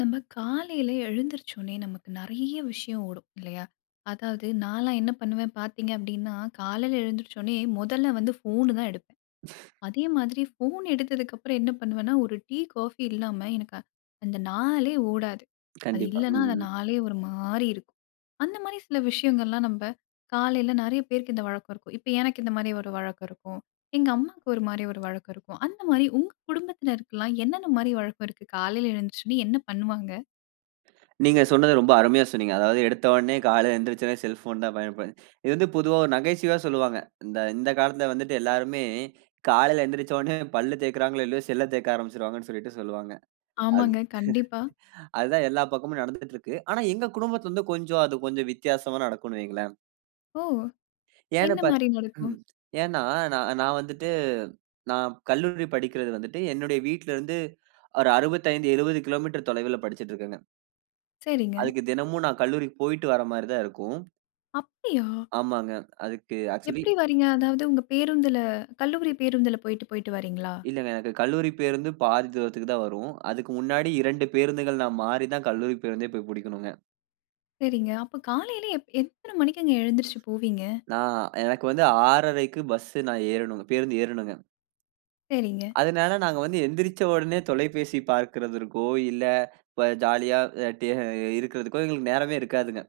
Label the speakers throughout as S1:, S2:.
S1: நம்ம காலையில எழுந்திரிச்சோனே நமக்கு நிறைய விஷயம் ஓடும் இல்லையா? அதாவது நான்லாம் என்ன பண்ணுவேன் பார்த்தீங்க அப்படின்னா, காலையில எழுந்திரிச்சோனே முதல்ல வந்து ஃபோனு தான் எடுப்பேன். அதே மாதிரி ஃபோன் எடுத்ததுக்கப்புறம் என்ன பண்ணுவேன்னா, ஒரு டீ, காஃபி இல்லாம எனக்கு அந்த நாளே ஓடாது. அது
S2: கண்டிப்பா.
S1: இல்லன்னா
S2: ம்,
S1: அந்த
S2: ம்.
S1: நாளே ஒரு மாரி இருக்கும். அந்த மாரி சில விஷயங்கள்லாம் நம்ப காலையில நிறைய பேருக்கு இந்த வழக்கம் இருக்கும். இப்ப எனக்கு இந்த மாரி ஒரு வழக்கம் இருக்கும். எங்க அம்மாக்கு ஒரு மாரி ஒரு வழக்கம் இருக்கும். அந்த மாரி உங்க குடும்பத்தினருக்குலாம் என்னென்ன மாரி வழக்கம் இருக்கு? காலையில எழுந்திரிச்சோனே என்ன பண்ணுவாங்க?
S2: நீங்க சொன்னது ரொம்ப அருமையா சொன்னீங்க. அதாவது எடுத்த உடனே காலையில எந்திரிச்சோனே செல்ஃபோன் தான் பயன்படு. இது வந்து பொதுவா ஒரு நகைச்சுவையா சொல்லுவாங்க. இந்த இந்த காலத்துல வந்துட்டு எல்லாருமே காலையில எந்திரிச்ச உடனே பல்லு தேய்க்கிறாங்களோ இல்லையோ செல்ல தேய்க்க ஆரம்பிச்சுருவாங்கன்னு சொல்லிட்டு சொல்லுவாங்க. அது
S1: ஆமாங்க. கண்டிப்பா.
S2: அதுதான் எல்லா பக்கமும் நடந்துட்டு இருக்கு. ஆனா எங்க குடும்பத்துல வந்து கொஞ்சம் அது கொஞ்சம் வித்தியாசமா நடக்கும்னு வையுங்களேன்.
S1: ஓ!
S2: ஏன்னு
S1: என்ன
S2: பாத்
S1: மாரி நடக்கும்?
S2: ம். ஏன்னா நான் நான் வந்துட்டு நான் கல்லூரி படிக்கிறது வந்துட்டு என்னுடைய வீட்ல இருந்து ஒரு 65, 70 கிலோமீட்டர் தொலைவில படிச்சுட்டு இருக்கேங்க.
S1: சரிங்க.
S2: அதுக்கு தினமும் நான் கல்லூரிக்கு போயிட்டு வர மாரி தான் இருக்கும்.
S1: அப்படியா?
S2: ஆமாங்க. அதுக்கு ஆக்சுவலி
S1: எப்படி வரீங்க? அதாவது உங்க பேருந்துல கல்லூரி பேருந்துல போயிட்டு, போயிட்டு வரீங்களா?
S2: இல்லங்க. எனக்கு கல்லூரி பேருந்து பாதி தூரத்துக்கு தான் வரும். அதுக்கு முன்னாடி 2 பேருந்துகள் நான் மாறி தான் கல்லூரி பேருந்தே போய் புடிக்கணுங்க.
S1: சரிங்க. அப்ப காலையில எத்தன மணிக்குங்க எழுந்திரிச்சு போவீங்க?
S2: நான் எனக்கு வந்து 6:30க்கு பஸ் நான் ஏறணுங்க. பேருந்து ஏறணுங்க.
S1: சரிங்க.
S2: அதனால நாங்க வந்து எந்திரிச்ச உடனே தொலைபேசி பார்க்கிறதற்கோ, இல்ல இப்ப ஜாலியா அ டே இருக்கிறதுக்கோ எங்களுக்கு நேரமே இருக்காதுங்க.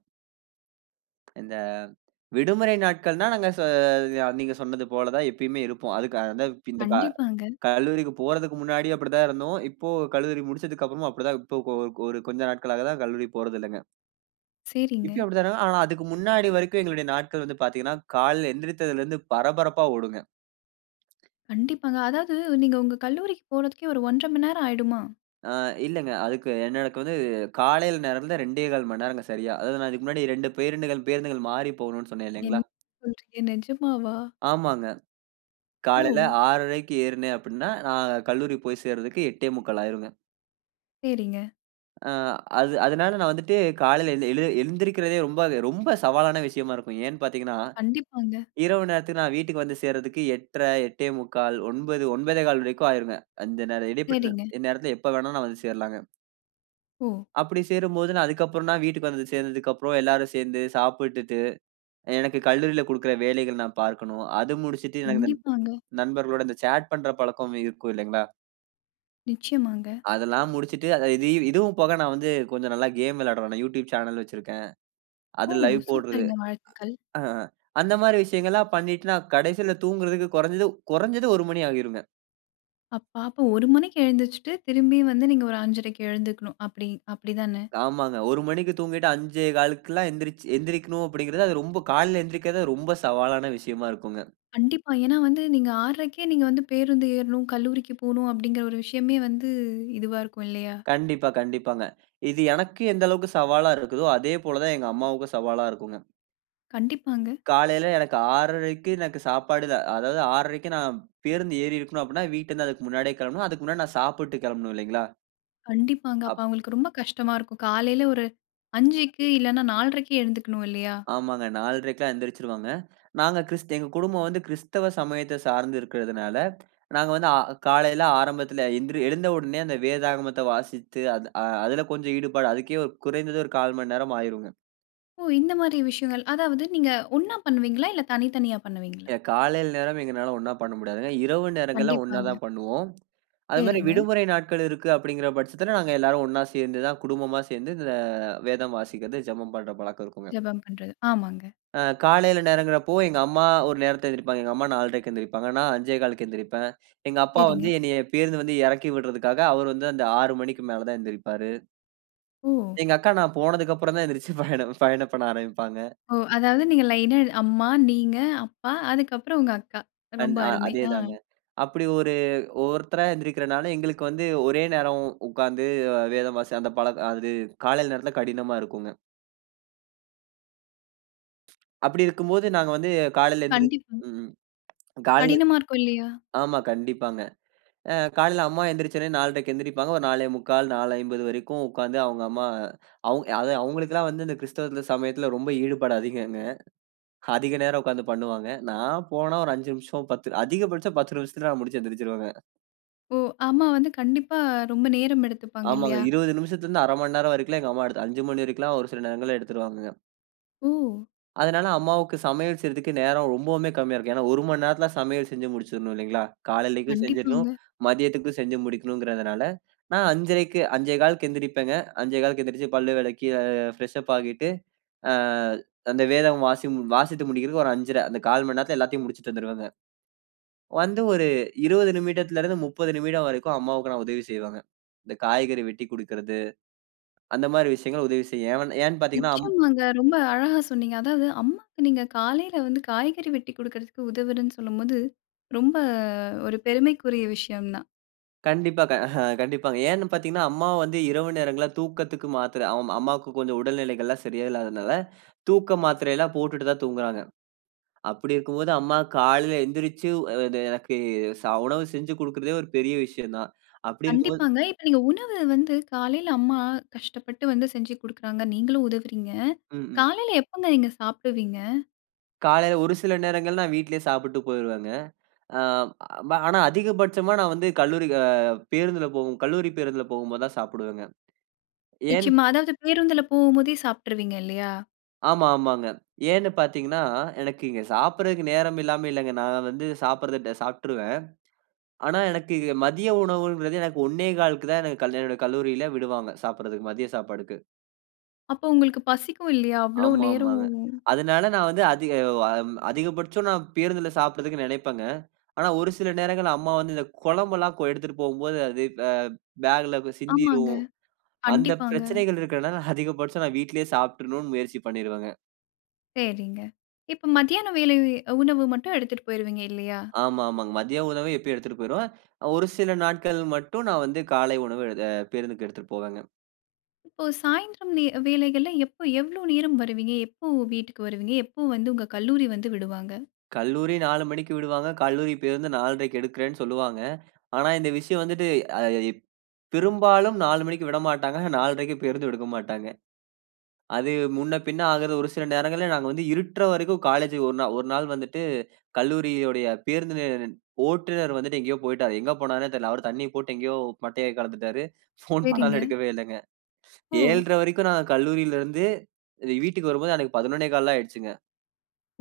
S2: இந்த விடுமுறை நாட்கள்னா நாங்க ச நீங்க சொன்னது போல தான் எப்பயுமே இருப்போம். அதுக்கு அதான் இந்த க
S1: கண்டிப்பாங்க.
S2: கல்லூரிக்கு போறதுக்கு முன்னாடி அப்படிதான் இருந்தோம். இப்போ கல்லூரி முடிச்சதுக்கு அப்புறமும் அப்படிதான் இப்போ ஒரு ஒரு கொஞ்ச நாட்களாக தான் கல்லூரி போறதில்லங்க.
S1: சரிங்க.
S2: இப்பயும் அப்படிதான் இருங்க. ஆனா அதுக்கு முன்னாடி வரைக்கும் எங்களுடைய நாட்கள் வந்து பார்த்தீங்கன்னா, காலைல எந்திரித்ததுலேருந்து பரபரப்பா ஓடுங்க.
S1: கண்டிப்பாங்க. அதாவது நீங்க உங்க கல்லூரிக்கு போறதுக்கே ஒரு 1 1/2 மணி நேரம் ஆயிடுமா?
S2: அ இல்லங்க. அதுக்கு எனக்கு வந்து காலையில நேரம்ல 2 1/4 மணி நேரங்க சரியா. அதாவது நான் இதுக்கு முன்னாடி 2 பேருந்துகள் பேருந்துகள் மாறி போகணும்னு சொன்னேன்
S1: என்ன
S2: இல்லைங்களா?
S1: சொல்றீங்க? நிஜமாவா?
S2: ஆமாங்க.
S1: ஓ!
S2: காலையில 6:30க்கு ஏறுனேன் அப்படின்னா, நான் கல்லூரி போய் சேர்றதுக்கு 8:45 ஆயிருங்க.
S1: சரிங்க.
S2: அ அது அதனால நான் வந்துட்டு காலையில எழு எழு எழுந்திரிக்கிறதே ரொம்ப ரொம்ப சவாலான விஷயமா இருக்கும். ஏன்னு பார்த்தீங்கன்னா,
S1: கண்டிப்பாங்க.
S2: இரவு நேரத்துக்கு நான் வீட்டுக்கு வந்து சேர்றதுக்கு 8:30, 8:45, 9, 9:15 வரைக்கும் ஆயிருங்க. அந்த நேரம் இடைப்பட்ட
S1: சரிங்க.
S2: நேரத்துல எப்ப வேணா நான் வந்து சேரலாங்க.
S1: ஓ!
S2: அப்படி சேரும்போது நான் அதுக்கப்புறம் தான் வீட்டுக்கு வந்து சேர்ந்ததுக்கப்புறம் எல்லாரும் சேர்ந்து சாப்பிட்டுட்டு, எனக்கு கல்லூரியில குடுக்குற வேலைகள் நான் பார்க்கணும். அது முடிச்சுட்டு எனக்கு இந்த
S1: கண்டிப்பாங்க.
S2: நண்பர்களோட இந்த சேட் பண்ற பழக்கம் இருக்கும் இல்லைங்களா?
S1: நிச்சயமாங்க.
S2: அதெல்லாம் முடிச்சுட்டு, அத இது இதுவும் போக நான் வந்து கொஞ்சம் நல்லா கேம் விளையாடுவேன். நான் YouTube சேனல் வச்சிருக்கேன்.
S1: ஓ!
S2: அது லைவ் போடுறது.
S1: சூப்பருங்க. வாழ்த்துக்கள்.
S2: ஆ. அந்த மாரி விஷயங்கள்லாம் பண்ணிட்டு நான் கடைசியில தூங்குறதுக்கு குறைஞ்சது குறைஞ்சது 1 மணி ஆகிருங்க.
S1: அப் பாப்பா 1 மணிக்கு எழுந்திரிச்சுட்டு, திரும்பியும் வந்து நீங்க ஒரு 5:30க்கு எழுந்துக்கணும். அப்படி அப்படிதானே?
S2: ஆமாங்க. 1 மணிக்கு தூங்கிட்டு 5:15க்குலாம் எந்திரிக்கணும் அப்படிங்கிறது அது ரொம்ப காலையில எந்திரிக்கிறது ரொம்ப சவாலான விஷயமா இருக்குங்க.
S1: கண்டிப்பா. ஏன்னா வந்து நீங்க 6:30க்கே நீங்க வந்து பேருந்து ஏறணும், கல்லூரிக்கு போணும் அப்படிங்கிற ஒரு விஷயமே வந்து இதுவா இருக்கும் இல்லையா?
S2: கண்டிப்பா, கண்டிப்பாங்க. இது எனக்கு எந்த அளவுக்கு சவாலா இருக்குதோ, அதே போல தான் எங்க அம்மாவுக்கும் சவாலா இருக்குங்க.
S1: கண்டிப்பாங்க,
S2: காலையில எனக்கு 6:30க்கு எனக்கு சாப்பாடு அதாவது 6:30க்கு நான் பேருந்து ஏறி இருக்கணும் அப்படின்னா, வீட்டிலேருந்து அதுக்கு முன்னாடியே கிளம்பணும். அதுக்கு முன்னாடி நான் சாப்பிட்டு கிளம்பணும் இல்லைங்களா?
S1: கண்டிப்பாங்க. அப்ப அவங்களுக்கு ரொம்ப கஷ்டமா இருக்கும். காலையில ஒரு 5க்கு இல்லன்னா 4:30க்கே எழுந்துக்கணும் இல்லையா?
S2: ஆமாங்க. 4:30க்குலாம் எந்திரிச்சுருவாங்க. நாங்க கிறிஸ்த் எங்க குடும்பம் வந்து கிறிஸ்தவ சமயத்த சார்ந்து இருக்கிறதுனால, நாங்க வந்து காலையில ஆரம்பத்துல எழுந்த உடனே அந்த வேதாகமத்த வாசித்து, அதுல கொஞ்சம் ஈடுபாடு அதுக்கே ஒரு குறைந்தது ஒரு 1/4 மணி நேரம் ஆயிருங்க.
S1: ஓ! இந்த மாரி விஷயங்கள். அதாவது நீங்க ஒண்ணா பண்ணுவீங்களா? இல்ல தனித்தனியா பண்ணுவீங்களா?
S2: காலையில நேரம் எங்கனால ஒண்ணா பண்ண முடியாதுங்க. இரவு நேரங்கள்ல ஒண்ணா
S1: கண்டிப்பாங்க.
S2: தான் பண்ணுவோம். அதுமாரி
S1: சரிங்க.
S2: விடுமுறை நாட்கள் இருக்கு அப்படிங்கிற பட்சத்துல, நாங்க எல்லாரும் ஒண்ணா சேர்ந்து தான் குடும்பமா சேர்ந்து இந்த வேதம் வாசிக்கிறது, ஜெபம் பண்ற பழக்கம் இருக்குங்க.
S1: ஜெபம் பண்றது. ஆமாங்க.
S2: காலையில நேரங்கிறப்போ, எங்க அம்மா ஒரு நேரத்துல எந்திரிப்பாங்க. எங்க அம்மா 4:30க்கு எந்திரிப்பாங்க. நான் 5:15க்கு எந்திரிப்பேன். எங்க அப்பா
S1: சரிங்க.
S2: வந்து என்னைய பேருந்து வந்து இறக்கி விடுறதுக்காக, அவர் வந்து அந்த 6 மணிக்கு மேல தான் எந்திரிப்பாரு.
S1: ஓ!
S2: எங்க அக்கா நான் போனதுக்கப்புறம் தான் எந்திரிச்சு பயணம் பயணம் பண்ண ஆரம்பிப்பாங்க.
S1: ஓ! அதாவது நீங்க லைனா அம்மா, நீங்க, அப்பா, அதுக்கப்புறம் உங்க அக்கா.
S2: அண்ட்
S1: ரொம்ப
S2: அ
S1: அருமை.
S2: அதே தாங்க. அப்படி ஒரு ஒவ்வொருத்தரா எந்திரிக்கிறனால, எங்களுக்கு வந்து ஒரே நேரம் உட்காந்து வேதம் வாசி அந்த பழக்க அது காலையில நேரத்துல கடினமா இருக்குங்க. அப்படி இருக்கும்போது நாங்க வந்து காலையில எந்திரிச்சு
S1: கண்டிப்பா.
S2: ம். காலையில
S1: கடினமா இருக்கும் இல்லையா?
S2: ஆமா, கண்டிப்பாங்க. காலையில அம்மா எந்திரிச்சோனே 4:30க்கு எந்திரிப்பாங்க. ஒரு 4:45 4:50 வரைக்கும் உட்காந்து அவங்க அம்மா அவங்க அது அவங்களுக்கெல்லாம் வந்து இந்த கிறிஸ்தவத்துல சமயத்துல ரொம்ப ஈடுபாடு அதிகங்க. அதிக நேரம் உட்காந்து பண்ணுவாங்க. நான் போனா ஒரு 5 நிமிஷம் 10 அதிகபட்சம் 10 நிமிஷத்துல நான் முடிச்சு எந்திரிச்சுருவேங்க.
S1: ஓ! அம்மா வந்து கண்டிப்பா ரொம்ப நேரம் எடுத்துப்பாங்க
S2: ஆமாங்க
S1: இல்லையா?
S2: 20 நிமிஷத்துலருந்து 1/2 மணி நேரம் வரைக்கும்லாம் எங்க அம்மா எடுத்து 5 மணி வரைக்கும்லாம் ஒரு சில நேரங்கள்ல எடுத்துருவாங்க.
S1: ஓ!
S2: அதனால அம்மாவுக்கு சமையல் செய்றதுக்கு நேரம் ரொம்பவுமே கம்மியா இருக்கும். ஏன்னா 1 மணி நேரத்துல சமையல் செஞ்சு முடிச்சிடணும் இல்லைங்களா? காலையிலக்கும் செஞ்சிடணும்,
S1: கண்டிப்பாங்க.
S2: மதியத்துக்கும் செஞ்சு முடிக்கணும்ங்கிறதுனால, நான் 5:30க்கு 5:15க்கு எந்திரிப்பேங்க. 5:15க்கு எந்திரிச்சு பல்லு விளக்கி ஃப்ரெஷ் அப் ஆகிட்டு, அ அந்த வேதம் வாசி வாசித்து முடிக்கிறதுக்கு ஒரு 5:30 அந்த 1/4 மணி நேரத்துல எல்லாத்தையும் முடிச்சுட்டு வந்துருவேங்க. வந்து ஒரு 20 நிமிடத்துலருந்து 30 நிமிடம் வரைக்கும் அம்மாவுக்கு நான் உதவி செய்வேங்க. இந்த காய்கறி வெட்டி குடுக்கறது, அந்த மாரி விஷயங்கள் உதவி செய்வேன். ஏன்னு பார்த்தீங்கன்னா
S1: நிச்சயமாங்க. ரொம்ப அழகா சொன்னீங்க. அதாவது அம்மாக்கு நீங்க காலையில வந்து காய்கறி வெட்டி குடுக்கறதுக்கு உதவுறேன்னு சொல்லும்போது, ரொம்ப ஒரு பெருமைக்குரிய விஷயம் தான்.
S2: கண்டிப்பா. க கண்டிப்பாங்க. ஏன்னு பார்த்தீங்கன்னா, அம்மாவ வந்து இரவு நேரங்கள்ல தூக்கத்துக்கு மாத்திரை அம் அம்மாவுக்கு கொஞ்சம் உடல்நிலைகள்லாம் சரியா இல்லாதனால, தூக்க மாத்திரையெல்லாம் போட்டுட்டு தான் தூங்குறாங்க. அப்படி இருக்கும்போது அம்மா காலையில எந்திரிச்சு அ இது எனக்கு உணவு செஞ்சு குடுக்குறதே ஒரு பெரிய விஷயம் தான். அப்படி இருக்கும்போது
S1: கண்டிப்பாங்க. இப்ப நீங்க உணவு வந்து காலையில அம்மா கஷ்டப்பட்டு வந்து செஞ்சு குடுக்குறாங்க. நீங்களும் உதவுறீங்க.
S2: ம், ம்.
S1: காலையில எப்பங்க நீங்க சாப்பிடுவீங்க?
S2: காலையில ஒரு சில நேரங்கள் நான் வீட்லயே சாப்பிட்டு போயிருவேங்க. அ ப ஆனா அதிகபட்சமா நான் வந்து கல்லூரி அ பேருந்துல கல்லூரி பேருந்துல போகும்போது தான் சாப்பிடுவேங்க. ஏன்
S1: நிச்சயமா. அதாவது பேருந்துல போகும்போதே சாப்ட்டுருவீங்க இல்லையா?
S2: ஆமா, ஆமாங்க. ஏன்னு பார்த்தீங்கன்னா, எனக்கு இங்க சாப்பிடுறதுக்கு நேரம் இல்லாம இல்லங்க. நான் வந்து சாப்பிடுறத சாப்ட்டுருவேன். ஆனா எனக்கு இங்க மதிய உணவுங்கிறது எனக்கு 1:15க்கு தான் எனக்கு என்னோட கல்லூரியில விடுவாங்க சாப்பிடுறதுக்கு, மதிய சாப்பாடுக்கு.
S1: அப்போ உங்களுக்கு பசிக்கும் இல்லையா? அவ்ளோ
S2: ஆமா,
S1: நேரம்
S2: ஆமாங்க. அதனால நான் வந்து அதிகபட்சம் நான் பேருந்துல சாப்பிடுறதுக்கு நினைப்பேங்க. ஆனா ஒரு சில நேரங்கள்ல அம்மா வந்து இந்த குழம்பெல்லாம் கொ எடுத்துட்டு போகும்போது அது அ பேக்ல
S1: ஆமாங்க.
S2: சிந்திரும். அந்த
S1: கண்டிப்பாங்க.
S2: பிரச்சனைகள் இருக்கிறனால அதிகபட்சம் நான் வீட்லயே சாப்ட்டுறணும்னு முயற்சி பண்ணிருவேங்க.
S1: சரிங்க. இப்ப மத்தியான வேலை உணவு மட்டும் எடுத்துட்டு போயிருவீங்க இல்லையா?
S2: ஆமா, ஆமாங்க. மதிய உணவு எப்பயும் எடுத்துட்டு போயிருவேன். ஒரு சில நாட்கள் மட்டும் நான் வந்து காலை உணவு பேருந்துக்கு எடுத்துட்டு போவேங்க.
S1: இப்போ சாயந்திரம் நே வேலைகள்ல எப்போ எவ்ளோ நேரம் வருவீங்க? எப்போ வீட்டுக்கு வருவீங்க? எப்போ வந்து உங்க கல்லூரி வந்து விடுவாங்க?
S2: கல்லூரி 4 மணிக்கு விடுவாங்க. கல்லூரி பேருந்து 4:30க்கு எடுக்கிறேன்னு சொல்லுவாங்க. ஆனா, இந்த விஷயம் வந்துட்டு அ பெரும்பாலும் 4 மணிக்கு விடமாட்டாங்க. 4:30க்கு பேருந்து எடுக்க மாட்டாங்க. அது முன்ன பின்ன ஆகுறது ஒரு சில நேரங்கள்ல நாங்க வந்து இருட்டுற வரைக்கும் காலேஜ் ஒரு நாள் வந்துட்டு கல்லூரியுடைய பேருந்து நி- ஓட்டுநர் வந்துட்டு எங்கேயோ போயிட்டாரு. எங்க போனாருன்னே தெரியல. அவரு தண்ணி போட்டு எங்கேயோ மட்டைய கலந்துட்டாரு. ஃபோன் பண்ணாலும்
S1: சரிங்க.
S2: எடுக்கவே இல்லங்க.
S1: ஓ!
S2: 7:30 வரைக்கும் நான் கல்லூரியில இருந்து வீட்டுக்கு வரும்போது எனக்கு 11:15 ஆயிடுச்சுங்க.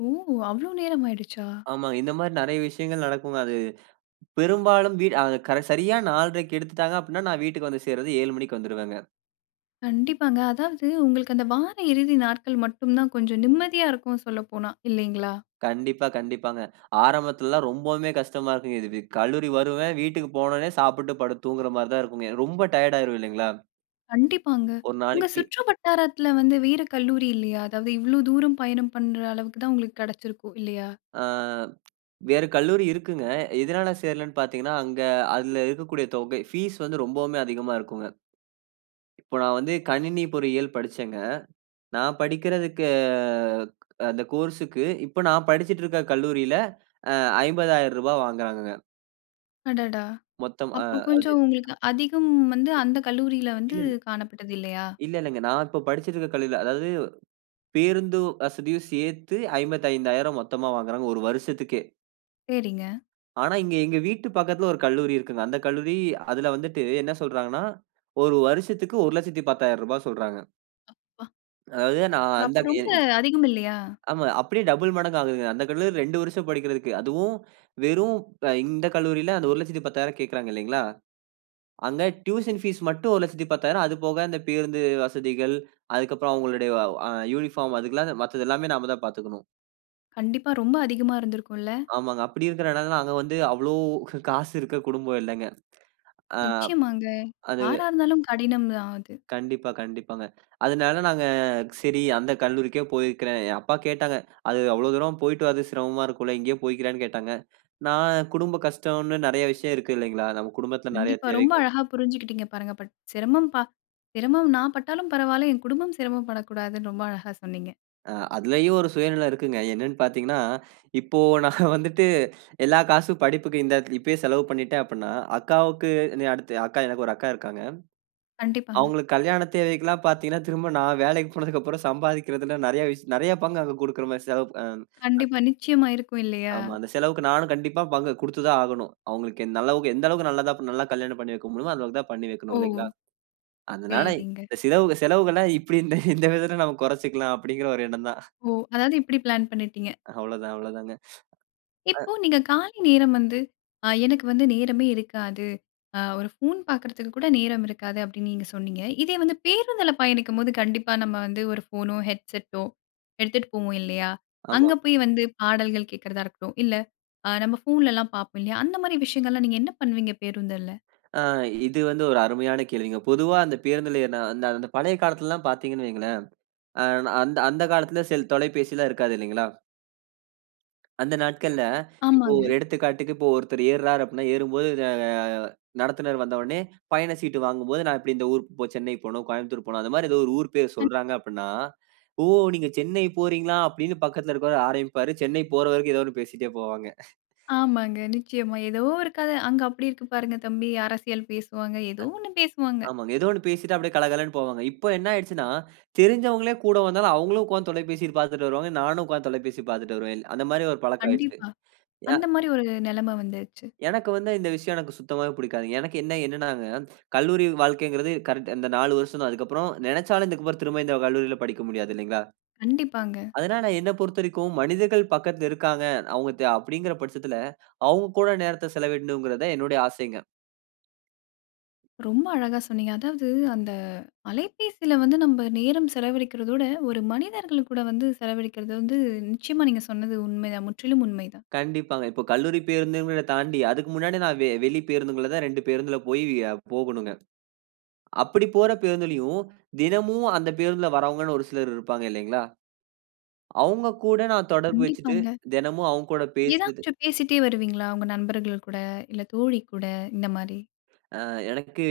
S1: ஓ! அவ்ளோ நேரம் ஆயிடுச்சா?
S2: ஆமாங்க. இந்த மாரி நெறைய விஷயங்கள் நடக்குங்க. அது பெரும்பாலும் வீட் அது கர சரியா 4:30க்கு எடுத்துட்டாங்க அப்டின்னா, நான் வீட்டுக்கு வந்து சேர்றது 7 மணிக்கு வந்துருவேங்க.
S1: கண்டிப்பாங்க. அதாவது உங்களுக்கு அந்த வார இறுதி நாட்கள் மட்டும் தான் கொஞ்சம் நிம்மதியா இருக்கும் சொல்லப்போனா. இல்லைங்களா?
S2: கண்டிப்பா, கண்டிப்பாங்க. ஆரம்பத்துலலாம் ரொம்பவுமே கஷ்டமா இருக்குங்க. கல்லூரி வருவேன், வீட்டுக்கு போனோனே சாப்பிட்டு படுத்து தூங்குற மாரி தான் இருக்குங்க. ரொம்ப டயர்ட் ஆயிருவேன் இல்லைங்களா?
S1: கண்டிப்பாங்க.
S2: ஒரு
S1: உங்க
S2: நாளைக்கு
S1: சுற்று வட்டாரத்துல வந்து வேற கல்லூரி இல்லையா? அதாவது இவ்ளோ தூரம் பயணம் பண்ற அளவுக்கு தான் உங்களுக்கு கிடைச்சிருக்கும் இல்லையா?
S2: ஆ வேறு கல்லூரி இருக்குங்க. எதனால சேரலன்னு பார்த்தீங்கன்னா, அங்க அதுல இருக்கக்கூடிய தொகை ஃபீஸ் வந்து ரொம்பவுமே அதிகமா இருக்குங்க. இப்போ நான் வந்து கணினி பொறியியல் படிச்சேங்க. நான் படிக்கிறதுக்கு அந்த கோர்ஸுக்கு இப்ப நான் படிச்சிட்டு இருக்க கல்லூரியில ரூ. 50,000 வாங்குறாங்கங்க.
S1: அடடா!
S2: மொத்தம் அ
S1: அப்போ
S2: அது
S1: கொஞ்சம் உங்களுக்கு அதிகம் வந்து அந்த கல்லூரியில வந்து
S2: இல்ல, இல்ல.
S1: காணப்பட்டது இல்லையா?
S2: இல்ல, இல்லங்க. நான் இப்ப படிச்சிட்டு இருக்க கல்லூரியில அதாவது பேருந்து வசதியும் சேர்த்து 55,000 மொத்தமா வாங்குறாங்க ஒரு வருஷத்துக்கே.
S1: சரிங்க.
S2: ஆனா இங்க எங்க வீட்டு பக்கத்துல ஒரு கல்லூரி இருக்குங்க. அந்த கல்லூரி அதுல வந்துட்டு என்ன சொல்றாங்கன்னா, ஒரு வருஷத்துக்கு ரூ. 1,10,000 சொல்றாங்க.
S1: பா
S2: அதாவது நான்
S1: அப்ப
S2: அந்த
S1: ரொம்ப அதிகம் இல்லையா?
S2: ஆமா. அப்படியே டபுள் மடங்கு ஆகுதுங்க. அந்த கல்லூரி 2 வருஷம் படிக்கிறதுக்கு. அதுவும் வெறும் அ இந்த கல்லூரியில அந்த 1,10,000 கேட்கறாங்க இல்லைங்களா? அங்க டியூஷன் ஃபீஸ் மட்டும் 1,10,000 அது போக இந்த பேருந்து வசதிகள், அதுக்கப்புறம் அவங்களுடைய யூனிஃபார்ம் அதுக்கெல்லாம் மத்தது எல்லாமே நாம தான் பார்த்துக்கணும்.
S1: கண்டிப்பா ரொம்ப அதிகமா இருந்திருக்கும்ல?
S2: ஆமாங்க. அப்படி இருக்கிறனால அங்க வந்து அவ்வளோ காசு இருக்க குடும்பம் இல்லங்க. அ
S1: நிச்சயமாங்க.
S2: அந்த
S1: யாரா இருந்தாலும் கடினம் தான் அது.
S2: கண்டிப்பா, கண்டிப்பாங்க. அதனால நாங்க சரி அந்த கல்லூரிக்கே போயிருக்கிறேன். என் அப்பா கேட்டாங்க. அது அவ்வளோ தூரம் போயிட்டு வரது சிரமமா இருக்கும்ல, இங்கேயே போய்க்கிறேன்னு கேட்டாங்க. நான் குடும்ப கஷ்டம்னு நெறைய விஷயம் இருக்கு இல்லைங்களா? நம்ம குடும்பத்தில நெறைய
S1: கண்டிப்பா ரொம்ப
S2: தேவைகள்.
S1: அழகா புரிஞ்சுக்கிட்டீங்க பாருங்க. பட் சிரமம் பா சிரமம் நான் பட்டாலும் பரவால்ல, என் குடும்பம் சிரமப்படக்கூடாதுன்னு ரொம்ப அழகா சொன்னீங்க.
S2: அதுலயும் ஒரு சுயநலம் இருக்குங்க. என்னன்னு பார்த்தீங்கன்னா, இப்போ நான் வந்துட்டு எல்லா காசும் படிப்புக்கு இந்த இடத்துல இப்பயே செலவு பண்ணிட்டேன் அப்பன்னா, அக்காவுக்கு நீ அடுத்து அக்கா எனக்கு ஒரு அக்கா இருக்காங்க.
S1: கண்டிப்பாங்க.
S2: அவங்களுக்கு கல்யாண தேவைக்கெல்லாம் பார்த்தீங்கன்னா, திரும்ப நான் வேலைக்கு போனதுக்கப்புறம் சம்பாதிக்கிறதுல நெறைய விஷயம் நெறைய பங்கு அங்க குடுக்குற மாரி செலவு
S1: கண்டிப்பா நிச்சயமா இருக்கும் இல்லையா?
S2: ஆமா. அந்த செலவுக்கு நானும் கண்டிப்பா பங்கு குடுத்து தான் ஆகணும். அவங்களுக்கு எந்த அளவுக்கு நல்லதா நல்லா கல்யாணம் பண்ணி வைக்க முடியுமோ, அந்த அளவுக்கு தான் பண்ணி
S1: ஓ!
S2: வைக்கணும் இல்லைங்களா? அதனால
S1: சரிங்க.
S2: இந்த செலவுகள இப்படி இந்த இந்த விதத்துல நம்ம குறைச்சுக்கலாம் அப்படிங்கிற ஒரு எண்ணம் தான்.
S1: ஓ! அதாவது இப்படி பிளான் பண்ணிட்டீங்க.
S2: அவ்வளோதான், அவ்வளோதாங்க.
S1: இப்போ நீங்க காலை நேரம் வந்து, எனக்கு வந்து நேரமே இருக்காது. ஒரு ஃபோன் பார்க்கறதுக்கு கூட நேரம் இருக்காது அப்படின்னு நீங்க சொன்னீங்க. இதே வந்து பேருந்துல பயணிக்கும்போது கண்டிப்பா நம்ம வந்து ஒரு ஃபோனோ, ஹெட்செட்டோ எடுத்துட்டு போவோம் இல்லையா?
S2: ஆமா.
S1: அங்க போய் வந்து பாடல்கள் கேட்கறதா இருக்கட்டும், இல்ல நம்ம ஃபோன்லலாம் பார்ப்போம் இல்லையா? அந்த மாரி விஷயங்கள்லாம் நீங்க என்ன பண்ணுவீங்க பேருந்துல?
S2: ஆ இது வந்து ஒரு அருமையான கேள்விங்க. பொதுவா அந்த பேருந்துல ஏறுன அந்த அந்த பழைய காலத்துலலாம் பார்த்தீங்கன்னு வைங்களேன், அ அந்த அந்த காலத்துல செல் தொலைபேசிலாம் இருக்காது இல்லைங்களா? அந்த நாட்கள்ல, இப்போ
S1: ஆமாங்க.
S2: ஒரு எடுத்துக்காட்டுக்கு இப்போ ஒருத்தர் ஏறுறாரு அப்டின்னா, ஏறும்போது நடத்துனர் வந்த உடனே பயண சீட்டு வாங்கும்போது, நான் இப்டி இந்த ஊருக்கு சென்னை போணும், கோயம்புத்தூர் போணும். அந்த மாரி ஏதோ ஒரு ஊர் பேர்
S1: கண்
S2: சொல்றாங்க அப்டின்னா, "ஓ! நீங்க சென்னை போறீங்களா?" அப்படின்னு பக்கத்துல இருக்கிறவர் ஆரம்பிப்பாரு. சென்னை போற வரைக்கும் ஏதோ ஒண்ணு பேசிட்டே போவாங்க.
S1: ஆமாங்க. நிச்சயமா. ஏதோ ஒரு கதை. அங்க அப்படி இருக்கு பாருங்க தம்பி. அரசியல் பேசுவாங்க. ஏதோ ஒண்ணு பேசுவாங்க.
S2: ஆமாங்க. ஏதோ ஒண்ணு பேசிட்டு அப்டியே கலகலன்னு போவாங்க. இப்போ என்ன ஆயிடுச்சுன்னா, தெரிஞ்சவங்களே கூட வந்தாலும் அவங்களும் உட்காந்து தொலைபேசி பார்த்துட்டு வருவாங்க. நானும் உட்காந்து தொலைபேசி பார்த்துட்டு வருவேன். அந்த மாரி ஒரு பழக்கம் ஆயிடுச்சு.
S1: கண்டிப்பா. அந்த மாரி ஒரு நெலைம வந்துருச்சு.
S2: எனக்கு வந்து இந்த விஷயம் எனக்கு சுத்தமாவே பிடிக்காதுங்க. எனக்கு என்ன என்னன்னாங்க, கல்லூரி வாழ்க்கைங்கிறது கரெக்ட் அந்த 4 வருஷம் தான். அதுக்கப்புறம் நெனச்சாலும் இதுக்கப்புறம் திரும்ப இந்த கல்லூரியில படிக்க முடியாது இல்லைங்களா?
S1: கண்டிப்பாங்க.
S2: அதனால என்ன பொறுத்தவரைக்கும் மனிதர்கள் பக்கத்துல இருக்காங்க, அவங்க தே அப்படிங்கிற பட்சத்துல, அவங்க கூட நேரத்த செலவிடணுங்கிறது தான் என்னுடைய ஆசைங்க.
S1: ரொம்ப அழகா சொன்னீங்க. அதாவது அந்த அலைபேசியில வந்து நம்ப நேரம் செலவழிக்கிறதோட, ஒரு மனிதர்கள் கூட வந்து செலவழிக்கிறது வந்து நிச்சயமா நீங்க சொன்னது உண்மைதான். முற்றிலும் உண்மைதான்.
S2: கண்டிப்பாங்க. இப்போ கல்லூரி பேருந்துங்கறத தாண்டி, அதுக்கு முன்னாடி நான் வெளி பேருந்துங்கள்ல தான் 2 பேருந்துல போய் போகணுங்க. அப்படி போற பேருந்துலயும், தினமும் அந்த பேருந்துல வரவங்கன்னு ஒரு சிலர் இருப்பாங்க இல்லைங்களா? அவங்க கூட நான் தொடர்பு வச்சுட்டு,
S1: கண்டிப்பாங்க.
S2: தினமும் அவங்க கூட பேசுறது
S1: ஏதாச்சும் பேசிட்டே வருவீங்களா? உங்க நண்பர்கள் கூட, இல்ல தோழி கூட இந்த மாரி?
S2: எனக்கு.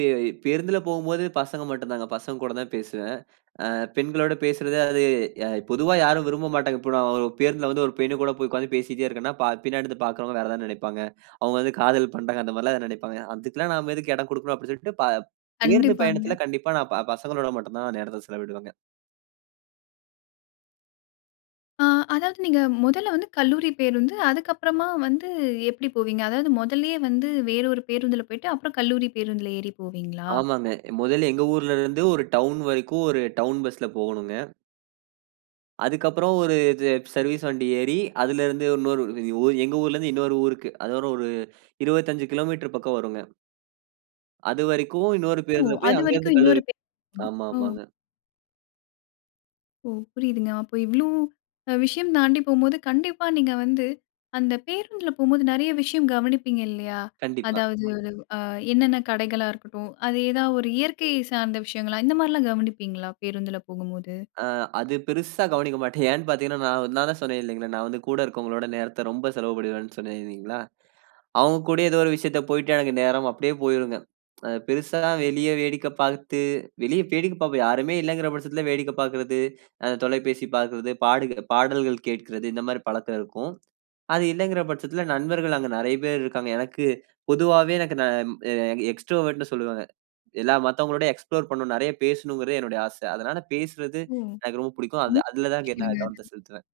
S2: பேருந்துல போகும்போது பசங்க மட்டும்தாங்க. பசங்க கூட தான் பேசுவேன். பெண்களோட பேசுறது அது அ பொதுவா யாரும் விரும்ப மாட்டாங்க. இப்போ நான் ஒரு பேருந்துல வந்து ஒரு பெண்ணு கூட போய் உட்காந்து பேசிட்டே இருக்கேன்னா, பின்னாடி இருந்து பார்க்குறவங்க வேற எதாவது நினைப்பாங்க. அவங்க வந்து காதல் பண்றாங்க அந்த மாரிலாம் எதாவது நினைப்பாங்க. அதுக்கெல்லாம் நாம எதுக்கு இடம் குடுக்கணும் அப்படின்னு சொல்லிட்டு பேருந்து
S1: கண்டிப்பாங்க.
S2: பயணத்துல கண்டிப்பா நான் பசங்களோட மட்டும் தான் நேரத்த செலவிடுவேங்க.
S1: ஆ அதாவது நீங்க முதல்ல வந்து கல்லூரி பேருந்து, அதுக்கப்புறமா வந்து எப்படி போவீங்க? அதாவது முதல்லயே வந்து வேற ஒரு பேருந்துல போயிட்டு, அப்புறம் கல்லூரி பேருந்துல ஏறி போவீங்களா?
S2: ஆமாங்க. முதல்ல எங்க ஊர்ல இருந்து ஒரு டவுன் வரைக்கும் ஒரு டவுன் பஸ்ல போகணுங்க. அதுக்கப்புறம் ஒரு இது சர்வீஸ் வண்டி ஏறி, அதிலருந்து இன்னொரு எங்க ஊர்லேருந்து இன்னொரு ஊருக்கு. அதோட ஒரு 25 கிலோமீட்டர் பக்கம் வருங்க. அதுவரைக்கும் இன்னொரு
S1: ஓ!
S2: பேருந்துல போய் அங்கேருந்து
S1: அதுவரைக்கும் இன்னொரு
S2: கல்லூரி.
S1: பேருந்து போணும்.
S2: ஆமா,
S1: ஓ!
S2: ஆமாங்க.
S1: ஓ! புரியுதுங்க. அப்போ இவ்ளோ விஷயம் தாண்டி போம்போது, கண்டிப்பா நீங்க வந்து அந்த பேருந்துல போம்போது நெறைய விஷயம் கவனிப்பீங்க இல்லையா?
S2: கண்டிப்பா.
S1: அதாவது ஒரு அ என்னென்ன கடைகளா இருக்கட்டும், அது ஏதா ஒரு இயற்கை சார்ந்த விஷயங்களா, இந்த மாரிலாம் கவனிப்பீங்களா பேருந்துல போகும்போது?
S2: அ அது பெருசா கவனிக்க மாட்டேன். ஏன்னு பார்த்தீங்கன்னா, நான் நான் தான் சொன்னேன் இல்லைங்களா, நான் வந்து கூட இருக்கவங்களோட நேரத்த ரொம்ப செலவிடுவேன்னு சொன்னேன் இல்லைங்களா? அவங்க கூட ஏதோ ஒரு விஷயத்த போயிட்டு எனக்கு நேரம் அப்படியே போயிருங்க. பெருசா வெளிய வேடிக்கை பார்த்து வெளிய வேடிக்கை பார்ப்போம். யாருமே இல்லங்கிற பட்சத்துல வேடிக்கை பார்க்கிறது, தொலைபேசி பார்க்கிறது, பாடல்கள் கேட்கிறது இந்த மாரி பழக்கம் இருக்கும். அது இல்லைங்கிற பட்சத்துல நண்பர்கள் அங்க நெறைய பேர் இருக்காங்க. எனக்கு பொதுவாவே எனக்கு ந எ எக்ஸ்ட்ரோவர்ட்ன்னு சொல்லுவாங்க. எல்லா மத்தவங்களோட எக்ஸ்ப்ளோர் பண்ணணும். நெறைய பேசணுங்கிறது என்னுடைய ஆசை. அதனால பேசுறது
S1: ஓ! ரொம்ப
S2: எனக்கு ரொம்ப பிடிக்கும்.
S1: நல்ல
S2: அதுல தான்
S1: விஷயங்க
S2: நான் கவனத்த
S1: அது.
S2: செலுத்துவேன்.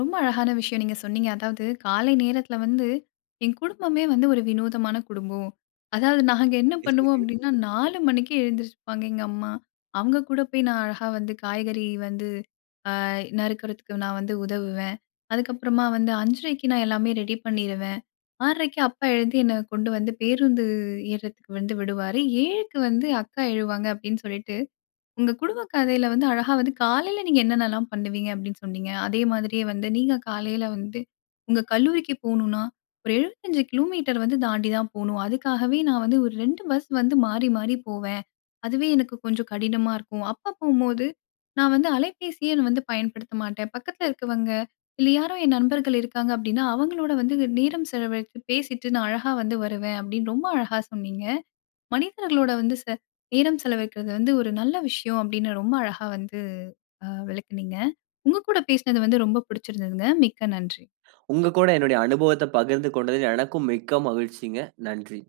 S1: ரொம்ப அழகான விஷயம் நீங்க சொன்னீங்க. அதாவது காலை நேரத்தில வந்து என் குடும்பமே வந்து ஒரு வினோதமான குடும்பம். அதாவது நாங்க என்ன பண்ணுவோம் அப்டின்னா, 4 மணிக்கு எழுந்திரிச்சுப்பாங்க எங்க அம்மா. அவங்க கூட போய் நான் அழகா வந்து காய்கறி வந்து நறுக்கிறதுக்கு நான் வந்து உதவுவேன். அதுக்கப்புறமா வந்து 5:30க்கு நான் எல்லாமே ரெடி பண்ணிருவேன். 6:30க்கு அப்பா எழுந்து என்ன கொண்டு வந்து பேருந்து ஏறுறதுக்கு வந்து விடுவாரு. 7க்கு வந்து அக்கா எழுவாங்க அப்படின்னு சொல்லிட்டு உங்க குடும்ப கதையில வந்து அழகா வந்து காலையில நீங்க என்னென்னலாம் பண்ணுவீங்க அப்படின்னு சொன்னீங்க. அதே மாதிரியே வந்து நீங்க காலையில வந்து உங்க கல்லூரிக்கு போணும்னா, ஒரு 75 கிலோமீட்டர் வந்து தாண்டி தான் போணும். அதுக்காகவே நான் வந்து ஒரு 2 பஸ் வந்து மாறி மாறி போவேன். அதுவே எனக்கு கொஞ்சம் கடினமா இருக்கும். அப்ப போம்போது நான் வந்து அலைபேசியே வந்து பயன்படுத்த மாட்டேன். பக்கத்துல இருக்கவங்க இல்ல யாரோ என் நண்பர்கள் இருக்காங்க அப்படின்னா, அவங்களோட வந்து நேரம் செலவழித்து பேசிட்டு நான் அழகா வந்து வருவேன் அப்படின்னு ரொம்ப அழகா சொன்னீங்க. மனிதர்களோட வந்து நேரம் செலவழிக்கிறது வந்து ஒரு நல்ல விஷயம் அப்படின்னு ரொம்ப அழகா வந்து விளக்குனீங்க. உங்க கூட பேசினது வந்து ரொம்ப பிடிச்சிருந்ததுங்க. மிக்க நன்றி.
S2: உங்க கூட என்னுடைய அனுபவத்த பகிர்ந்து கொண்டதில் எனக்கும் மிக்க மகிழ்ச்சிங்க. நன்றி.